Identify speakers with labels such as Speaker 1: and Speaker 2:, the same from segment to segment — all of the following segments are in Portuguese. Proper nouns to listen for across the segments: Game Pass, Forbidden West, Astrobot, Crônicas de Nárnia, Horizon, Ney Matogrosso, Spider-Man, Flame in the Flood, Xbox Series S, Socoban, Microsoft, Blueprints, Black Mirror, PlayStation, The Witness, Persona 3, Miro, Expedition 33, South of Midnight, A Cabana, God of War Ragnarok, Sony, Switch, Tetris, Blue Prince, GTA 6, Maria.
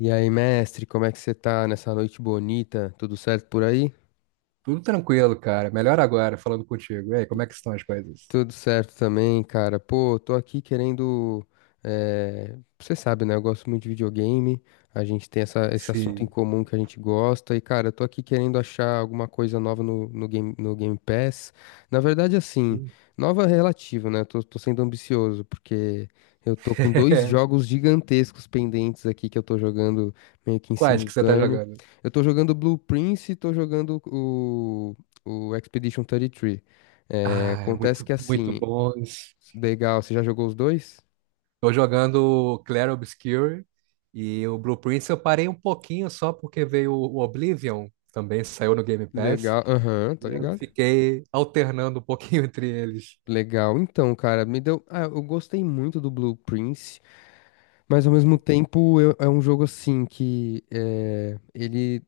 Speaker 1: E aí, mestre, como é que você tá nessa noite bonita? Tudo certo por aí?
Speaker 2: Tudo tranquilo, cara. Melhor agora, falando contigo. E aí, como é que estão as coisas?
Speaker 1: Tudo certo também, cara. Pô, tô aqui querendo. Você sabe, né? Eu gosto muito de videogame. A gente tem esse assunto em
Speaker 2: Sim.
Speaker 1: comum que a gente gosta. E, cara, eu tô aqui querendo achar alguma coisa nova no game, no Game Pass. Na verdade, assim, nova relativa, né? Tô sendo ambicioso, porque eu tô com dois jogos gigantescos pendentes aqui que eu tô jogando meio que em
Speaker 2: Quais que você tá
Speaker 1: simultâneo.
Speaker 2: jogando?
Speaker 1: Eu tô jogando Blue Prince e tô jogando o Expedition 33. É,
Speaker 2: Ah, é
Speaker 1: acontece
Speaker 2: muito,
Speaker 1: que
Speaker 2: muito
Speaker 1: assim,
Speaker 2: bons.
Speaker 1: legal, você já jogou os dois?
Speaker 2: Tô jogando o Clair Obscur e o Blueprints eu parei um pouquinho só porque veio o Oblivion, também saiu no Game Pass,
Speaker 1: Legal, aham, tá
Speaker 2: e eu
Speaker 1: ligado?
Speaker 2: fiquei alternando um pouquinho entre eles.
Speaker 1: Legal, então, cara, me deu. Ah, eu gostei muito do Blue Prince. Mas ao mesmo tempo é um jogo assim que é, ele,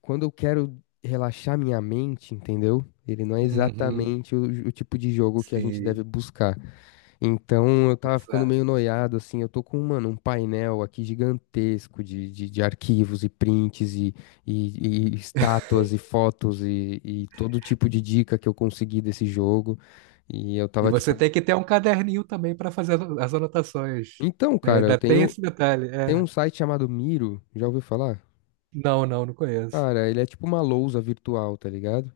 Speaker 1: quando eu quero relaxar minha mente, entendeu? Ele não é
Speaker 2: Uhum,
Speaker 1: exatamente o tipo de jogo que a gente
Speaker 2: sim,
Speaker 1: deve buscar. Então eu tava ficando
Speaker 2: exato.
Speaker 1: meio noiado, assim. Eu tô com, mano, um painel aqui gigantesco de arquivos e prints e estátuas e fotos e todo tipo de dica que eu consegui desse jogo. E eu
Speaker 2: E
Speaker 1: tava
Speaker 2: você
Speaker 1: tipo,
Speaker 2: tem que ter um caderninho também para fazer as anotações,
Speaker 1: então,
Speaker 2: né?
Speaker 1: cara, eu
Speaker 2: Ainda tem
Speaker 1: tenho,
Speaker 2: esse detalhe.
Speaker 1: tem
Speaker 2: É.
Speaker 1: um site chamado Miro, já ouviu falar?
Speaker 2: Não, não, não conheço.
Speaker 1: Cara, ele é tipo uma lousa virtual, tá ligado?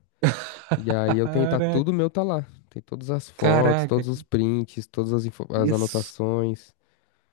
Speaker 1: E aí eu tenho, tá
Speaker 2: Caraca,
Speaker 1: tudo meu, tá lá. Tem todas as fotos,
Speaker 2: caraca,
Speaker 1: todos os
Speaker 2: cara.
Speaker 1: prints, todas as
Speaker 2: isso,
Speaker 1: anotações.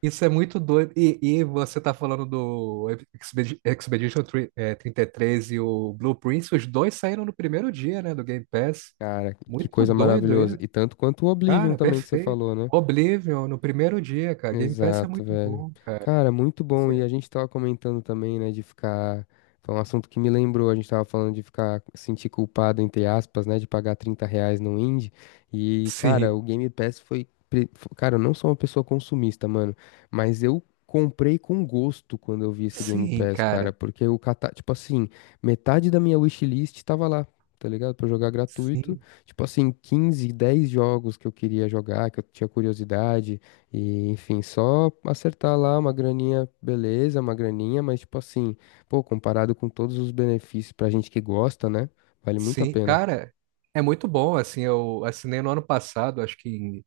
Speaker 2: isso é muito doido. E você tá falando do Expedition 33 e três e o Blue Prince, os dois saíram no primeiro dia, né, do Game Pass.
Speaker 1: Cara, que
Speaker 2: Muito
Speaker 1: coisa
Speaker 2: doido aí.
Speaker 1: maravilhosa. E tanto quanto o Oblivion
Speaker 2: Cara,
Speaker 1: também que você
Speaker 2: perfeito.
Speaker 1: falou, né?
Speaker 2: Oblivion no primeiro dia, cara. Game Pass é
Speaker 1: Exato,
Speaker 2: muito
Speaker 1: velho.
Speaker 2: bom, cara.
Speaker 1: Cara, muito bom.
Speaker 2: Assim,
Speaker 1: E a gente tava comentando também, né, de ficar. Foi um assunto que me lembrou. A gente tava falando de ficar sentir culpado, entre aspas, né, de pagar R$ 30 no indie. E, cara,
Speaker 2: sim,
Speaker 1: o Game Pass foi. Cara, eu não sou uma pessoa consumista, mano, mas eu. Comprei com gosto quando eu vi esse Game
Speaker 2: sim,
Speaker 1: Pass, cara,
Speaker 2: cara.
Speaker 1: porque tipo assim, metade da minha wishlist tava lá, tá ligado? Pra eu jogar gratuito,
Speaker 2: Sim,
Speaker 1: tipo assim, 15 10 jogos que eu queria jogar, que eu tinha curiosidade, e, enfim, só acertar lá uma graninha, beleza, uma graninha, mas tipo assim, pô, comparado com todos os benefícios pra gente que gosta, né? Vale muito a
Speaker 2: sim.
Speaker 1: pena.
Speaker 2: Cara, é muito bom, assim, eu assinei no ano passado, acho que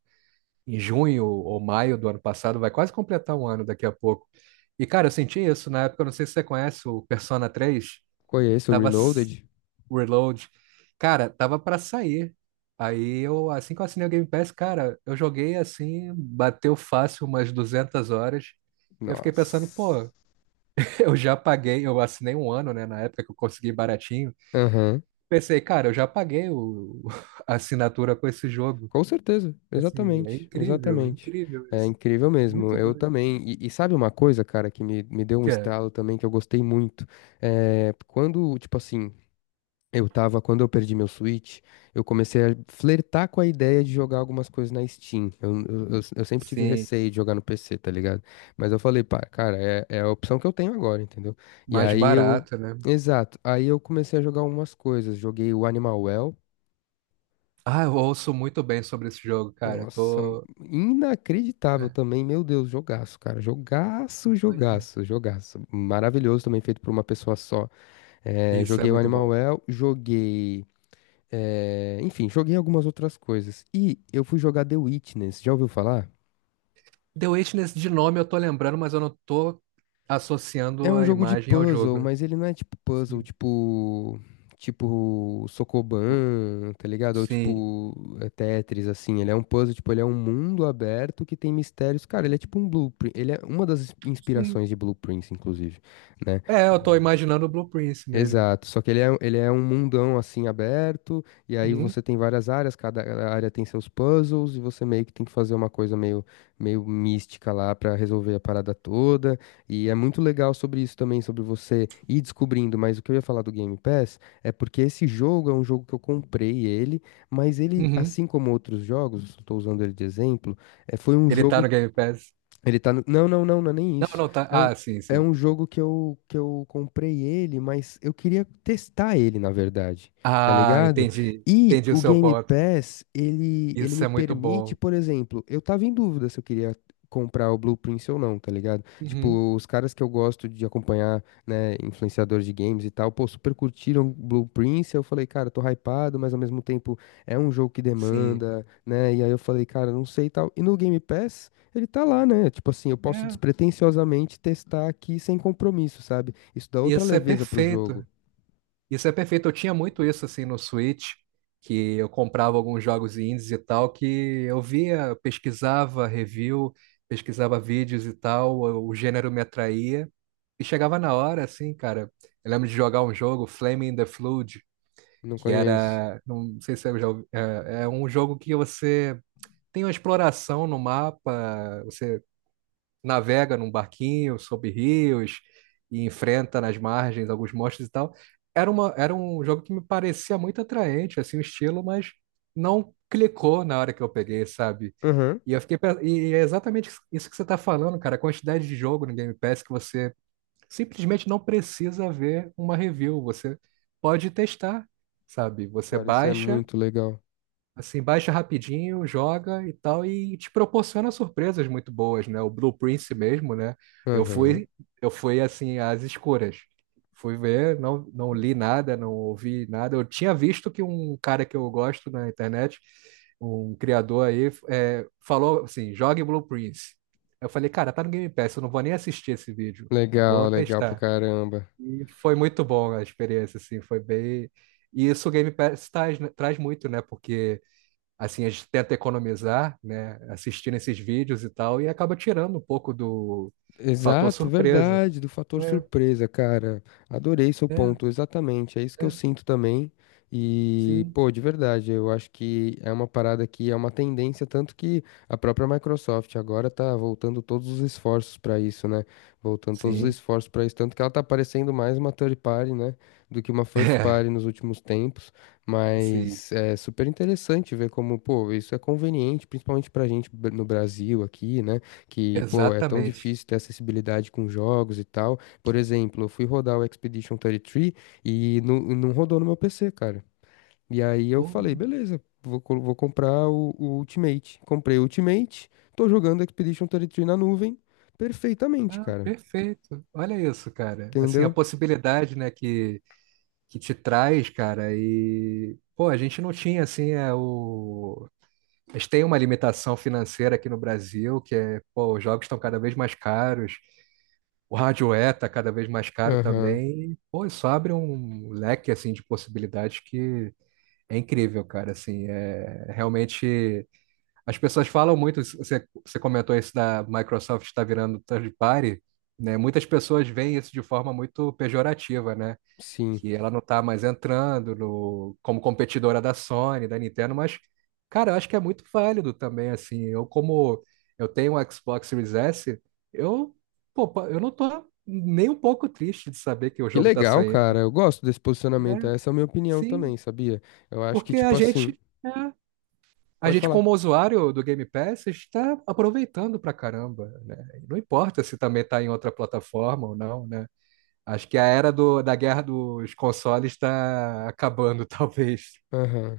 Speaker 2: em junho ou maio do ano passado, vai quase completar um ano daqui a pouco. E, cara, eu senti isso na época, eu não sei se você conhece o Persona 3,
Speaker 1: Conheço o
Speaker 2: tava s-
Speaker 1: Reloaded?
Speaker 2: Reload. Cara, tava pra sair. Aí eu, assim que eu assinei o Game Pass, cara, eu joguei assim, bateu fácil umas 200 horas. E eu fiquei pensando,
Speaker 1: Nossa.
Speaker 2: pô, eu já paguei, eu assinei um ano, né, na época que eu consegui baratinho.
Speaker 1: Aham.
Speaker 2: Pensei, cara, eu já paguei o, a assinatura com esse jogo.
Speaker 1: Com certeza,
Speaker 2: Assim, é
Speaker 1: exatamente,
Speaker 2: incrível,
Speaker 1: exatamente.
Speaker 2: incrível
Speaker 1: É
Speaker 2: isso.
Speaker 1: incrível mesmo.
Speaker 2: Muito
Speaker 1: Eu
Speaker 2: doido.
Speaker 1: também. E sabe uma coisa, cara, que me deu um
Speaker 2: Que é,
Speaker 1: estalo também que eu gostei muito? É, quando, tipo assim, Eu tava, quando eu perdi meu Switch, eu comecei a flertar com a ideia de jogar algumas coisas na Steam. Eu sempre tive
Speaker 2: sim,
Speaker 1: receio de jogar no PC, tá ligado? Mas eu falei, pá, cara, é a opção que eu tenho agora, entendeu? E
Speaker 2: mais
Speaker 1: aí eu.
Speaker 2: barato, né?
Speaker 1: Exato. Aí eu comecei a jogar algumas coisas. Joguei o Animal Well.
Speaker 2: Ah, eu ouço muito bem sobre esse jogo, cara. Eu
Speaker 1: Nossa,
Speaker 2: tô.
Speaker 1: inacreditável
Speaker 2: É,
Speaker 1: também. Meu Deus, jogaço, cara. Jogaço,
Speaker 2: imagina.
Speaker 1: jogaço, jogaço. Maravilhoso também, feito por uma pessoa só. É,
Speaker 2: Isso é
Speaker 1: joguei o
Speaker 2: muito
Speaker 1: Animal
Speaker 2: bom.
Speaker 1: Well, joguei. É, enfim, joguei algumas outras coisas. E eu fui jogar The Witness, já ouviu falar?
Speaker 2: The Witness de nome eu tô lembrando, mas eu não tô
Speaker 1: É
Speaker 2: associando
Speaker 1: um
Speaker 2: a
Speaker 1: jogo de
Speaker 2: imagem ao
Speaker 1: puzzle,
Speaker 2: jogo.
Speaker 1: mas ele não é tipo puzzle,
Speaker 2: Sim.
Speaker 1: tipo. Tipo
Speaker 2: O-
Speaker 1: Socoban, tá ligado? Ou
Speaker 2: Sim.
Speaker 1: tipo é Tetris, assim. Ele é um puzzle, tipo, ele é um mundo aberto que tem mistérios. Cara, ele é tipo um blueprint. Ele é uma das
Speaker 2: Sim.
Speaker 1: inspirações de blueprints, inclusive, né?
Speaker 2: É, eu tô imaginando o Blue Prince mesmo.
Speaker 1: Exato, só que ele é um mundão assim aberto, e aí
Speaker 2: Uhum.
Speaker 1: você tem várias áreas, cada área tem seus puzzles, e você meio que tem que fazer uma coisa meio mística lá pra resolver a parada toda. E é muito legal sobre isso também, sobre você ir descobrindo. Mas o que eu ia falar do Game Pass é porque esse jogo é um jogo que eu comprei ele, mas ele,
Speaker 2: Uhum.
Speaker 1: assim como outros jogos, estou usando ele de exemplo, é, foi um
Speaker 2: Ele tá
Speaker 1: jogo
Speaker 2: no Game Pass.
Speaker 1: ele tá no... Não, não, não, não é nem
Speaker 2: Não,
Speaker 1: isso.
Speaker 2: não tá.
Speaker 1: É um,
Speaker 2: Ah, sim,
Speaker 1: é
Speaker 2: sim.
Speaker 1: um jogo que eu comprei ele, mas eu queria testar ele, na verdade. Tá
Speaker 2: Ah,
Speaker 1: ligado?
Speaker 2: entendi.
Speaker 1: E
Speaker 2: Entendi o
Speaker 1: o
Speaker 2: seu
Speaker 1: Game
Speaker 2: ponto.
Speaker 1: Pass, ele
Speaker 2: Isso
Speaker 1: me
Speaker 2: é muito
Speaker 1: permite,
Speaker 2: bom.
Speaker 1: por exemplo, eu tava em dúvida se eu queria comprar o Blue Prince ou não, tá ligado?
Speaker 2: Uhum.
Speaker 1: Tipo, os caras que eu gosto de acompanhar, né, influenciadores de games e tal, pô, super curtiram Blue Prince, eu falei, cara, tô hypado, mas ao mesmo tempo é um jogo que
Speaker 2: Sim.
Speaker 1: demanda, né? E aí eu falei, cara, não sei e tal. E no Game Pass. Ele tá lá, né? Tipo assim, eu posso
Speaker 2: É.
Speaker 1: despretensiosamente testar aqui sem compromisso, sabe? Isso dá outra
Speaker 2: Isso é
Speaker 1: leveza pro
Speaker 2: perfeito.
Speaker 1: jogo.
Speaker 2: Isso é perfeito. Eu tinha muito isso assim no Switch, que eu comprava alguns jogos indies e tal, que eu via, eu pesquisava review, pesquisava vídeos e tal, o gênero me atraía. E chegava na hora, assim, cara. Eu lembro de jogar um jogo, Flame in the Flood,
Speaker 1: Não
Speaker 2: que
Speaker 1: conheço.
Speaker 2: era. Não sei se eu já ouvi, é um jogo que você tem uma exploração no mapa, você navega num barquinho sob rios e enfrenta nas margens alguns monstros e tal. Era um jogo que me parecia muito atraente, assim, o estilo, mas não clicou na hora que eu peguei, sabe?
Speaker 1: Aham.
Speaker 2: E eu fiquei, e é exatamente isso que você tá falando, cara, a quantidade de jogo no Game Pass que você simplesmente não precisa ver uma review, você pode testar, sabe? Você
Speaker 1: Cara, isso é
Speaker 2: baixa
Speaker 1: muito legal.
Speaker 2: Assim, baixa rapidinho, joga e tal, e te proporciona surpresas muito boas, né? O Blue Prince mesmo, né? Eu
Speaker 1: Aham.
Speaker 2: fui, eu fui assim, às escuras. Fui ver, não, não li nada, não ouvi nada. Eu tinha visto que um cara que eu gosto na internet, um criador aí, falou assim, jogue Blue Prince. Eu falei, cara, tá no Game Pass, eu não vou nem assistir esse vídeo.
Speaker 1: Legal,
Speaker 2: Vou
Speaker 1: legal pra
Speaker 2: testar.
Speaker 1: caramba.
Speaker 2: E foi muito bom a experiência, assim, foi bem. E isso o Game Pass traz, né, traz muito, né? Porque assim, a gente tenta economizar, né, assistindo esses vídeos e tal, e acaba tirando um pouco do fator
Speaker 1: Exato,
Speaker 2: surpresa.
Speaker 1: verdade, do fator
Speaker 2: É,
Speaker 1: surpresa, cara. Adorei seu
Speaker 2: é,
Speaker 1: ponto, exatamente. É isso que eu
Speaker 2: é,
Speaker 1: sinto também. E,
Speaker 2: sim,
Speaker 1: pô, de verdade, eu acho que é uma parada que é uma tendência, tanto que a própria Microsoft agora tá voltando todos os esforços pra isso, né? Voltando todos os
Speaker 2: sim,
Speaker 1: esforços pra isso, tanto que ela tá parecendo mais uma third party, né, do que uma first
Speaker 2: é,
Speaker 1: party nos últimos tempos.
Speaker 2: sim,
Speaker 1: Mas é super interessante ver como, pô, isso é conveniente, principalmente pra gente no Brasil aqui, né? Que, pô, é tão
Speaker 2: exatamente.
Speaker 1: difícil ter acessibilidade com jogos e tal. Por exemplo, eu fui rodar o Expedition 33 e três e não rodou no meu PC, cara. E aí eu
Speaker 2: Pô,
Speaker 1: falei, beleza, vou comprar o Ultimate. Comprei o Ultimate, tô jogando Expedition 33 na nuvem perfeitamente,
Speaker 2: ah,
Speaker 1: cara.
Speaker 2: perfeito. Olha isso, cara. Assim, a
Speaker 1: Entendeu?
Speaker 2: possibilidade, né, que te traz, cara, e, pô, a gente não tinha, assim, é, o. A gente tem uma limitação financeira aqui no Brasil, que é, pô, os jogos estão cada vez mais caros. O hardware está cada vez mais caro
Speaker 1: Aham,
Speaker 2: também. E, pô, isso abre um leque assim de possibilidades que é incrível, cara. Assim, é realmente as pessoas falam muito. Você comentou isso da Microsoft está virando third party, né? Muitas pessoas veem isso de forma muito pejorativa, né?
Speaker 1: sim.
Speaker 2: Que ela não tá mais entrando no, como competidora da Sony, da Nintendo, mas, cara, eu acho que é muito válido também, assim, eu como eu tenho um Xbox Series S, eu, pô, eu não tô nem um pouco triste de saber que o
Speaker 1: Que
Speaker 2: jogo tá
Speaker 1: legal, cara.
Speaker 2: saindo,
Speaker 1: Eu gosto desse posicionamento.
Speaker 2: né?
Speaker 1: Essa é a minha opinião
Speaker 2: Sim,
Speaker 1: também, sabia? Eu acho que,
Speaker 2: porque
Speaker 1: tipo assim,
Speaker 2: a
Speaker 1: pode
Speaker 2: gente
Speaker 1: falar.
Speaker 2: como usuário do Game Pass está aproveitando pra caramba, né? Não importa se também tá em outra plataforma ou não, né? Acho que a era da guerra dos consoles está acabando, talvez.
Speaker 1: Aham.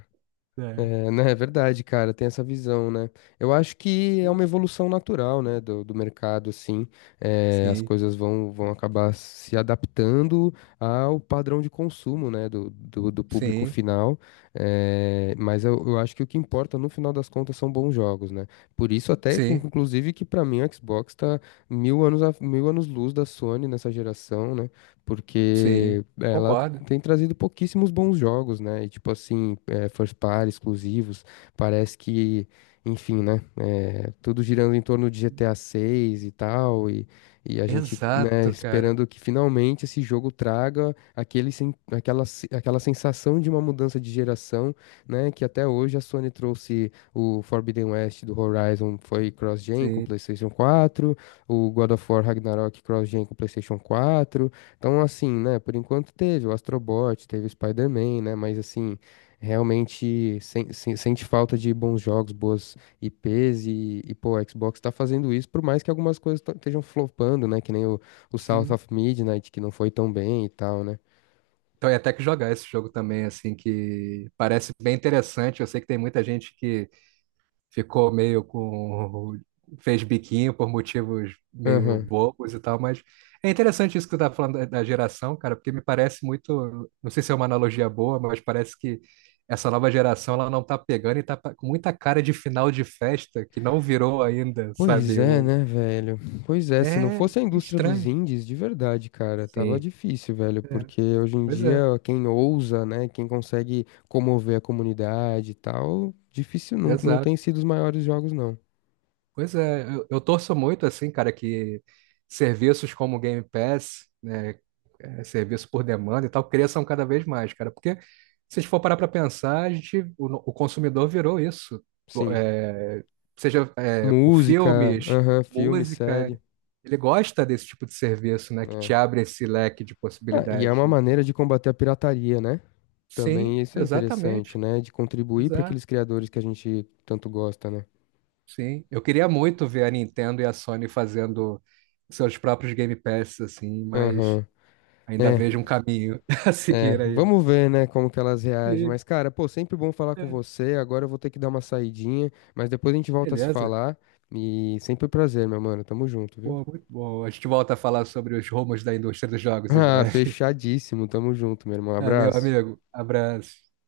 Speaker 2: É.
Speaker 1: É, né, é verdade, cara, tem essa visão, né? Eu acho que é uma evolução natural, né, do mercado, assim, é, as
Speaker 2: Sim,
Speaker 1: coisas vão acabar se adaptando ao padrão de consumo, né, do público
Speaker 2: sim,
Speaker 1: final, é, mas eu acho que o que importa, no final das contas, são bons jogos, né? Por isso até que,
Speaker 2: sim,
Speaker 1: inclusive, que pra mim o Xbox tá mil anos luz da Sony nessa geração, né?
Speaker 2: sim.
Speaker 1: Porque ela
Speaker 2: Concordo.
Speaker 1: tem trazido pouquíssimos bons jogos, né? E tipo assim, é, first party, exclusivos, parece que, enfim, né? É, tudo girando em torno de GTA 6 e tal, e a gente, né,
Speaker 2: Exato, cara.
Speaker 1: esperando que finalmente esse jogo traga aquele, sen- aquela, se- aquela sensação de uma mudança de geração, né? Que até hoje a Sony trouxe o Forbidden West do Horizon, foi cross-gen com
Speaker 2: Sim,
Speaker 1: PlayStation 4, o God of War Ragnarok cross-gen com PlayStation 4. Então, assim, né, por enquanto teve o Astrobot, teve o Spider-Man, né, mas assim, realmente sente falta de bons jogos, boas IPs e pô, o Xbox tá fazendo isso, por mais que algumas coisas estejam flopando, né, que nem o South
Speaker 2: sim.
Speaker 1: of Midnight, que não foi tão bem e tal, né.
Speaker 2: Então, ia até que jogar esse jogo também, assim, que parece bem interessante. Eu sei que tem muita gente que ficou meio com. Fez biquinho por motivos meio
Speaker 1: Aham.
Speaker 2: bobos e tal, mas é interessante isso que tu tá falando da geração, cara, porque me parece muito. Não sei se é uma analogia boa, mas parece que essa nova geração ela não tá pegando e tá com muita cara de final de festa que não virou ainda,
Speaker 1: Pois
Speaker 2: sabe?
Speaker 1: é, né, velho? Pois é, se não
Speaker 2: É
Speaker 1: fosse a indústria dos
Speaker 2: estranho.
Speaker 1: indies, de verdade, cara, tava
Speaker 2: Sim.
Speaker 1: difícil, velho,
Speaker 2: É.
Speaker 1: porque hoje em
Speaker 2: Pois
Speaker 1: dia
Speaker 2: é,
Speaker 1: quem ousa, né, quem consegue comover a comunidade e tal, difícil, não, não
Speaker 2: exato.
Speaker 1: tem sido os maiores jogos, não.
Speaker 2: Pois é, eu torço muito, assim, cara, que serviços como o Game Pass, né? Serviço por demanda e tal, cresçam cada vez mais, cara. Porque se a gente for parar para pensar, a gente, o, no- o consumidor virou isso.
Speaker 1: Sim.
Speaker 2: é, Seja por
Speaker 1: Música,
Speaker 2: filmes,
Speaker 1: aham, filme,
Speaker 2: música,
Speaker 1: série,
Speaker 2: ele gosta desse tipo de serviço, né? Que te
Speaker 1: né?
Speaker 2: abre esse leque de
Speaker 1: Ah, e é
Speaker 2: possibilidades,
Speaker 1: uma
Speaker 2: né?
Speaker 1: maneira de combater a pirataria, né?
Speaker 2: Sim,
Speaker 1: Também isso é interessante,
Speaker 2: exatamente.
Speaker 1: né? De contribuir para
Speaker 2: Exato.
Speaker 1: aqueles criadores que a gente tanto gosta, né?
Speaker 2: Sim. Eu queria muito ver a Nintendo e a Sony fazendo seus próprios Game Pass, assim, mas
Speaker 1: Aham.
Speaker 2: ainda
Speaker 1: É,
Speaker 2: vejo um caminho a
Speaker 1: É,
Speaker 2: seguir ainda.
Speaker 1: vamos ver, né, como que elas reagem.
Speaker 2: Sim,
Speaker 1: Mas, cara, pô, sempre bom falar com
Speaker 2: é,
Speaker 1: você. Agora eu vou ter que dar uma saidinha, mas depois a gente volta a se
Speaker 2: beleza.
Speaker 1: falar. E sempre um prazer, meu mano. Tamo junto, viu?
Speaker 2: Pô, muito bom. A gente volta a falar sobre os rumos da indústria dos jogos em
Speaker 1: Ah,
Speaker 2: breve.
Speaker 1: fechadíssimo. Tamo junto, meu irmão.
Speaker 2: Valeu,
Speaker 1: Abraço.
Speaker 2: amigo. Abraço.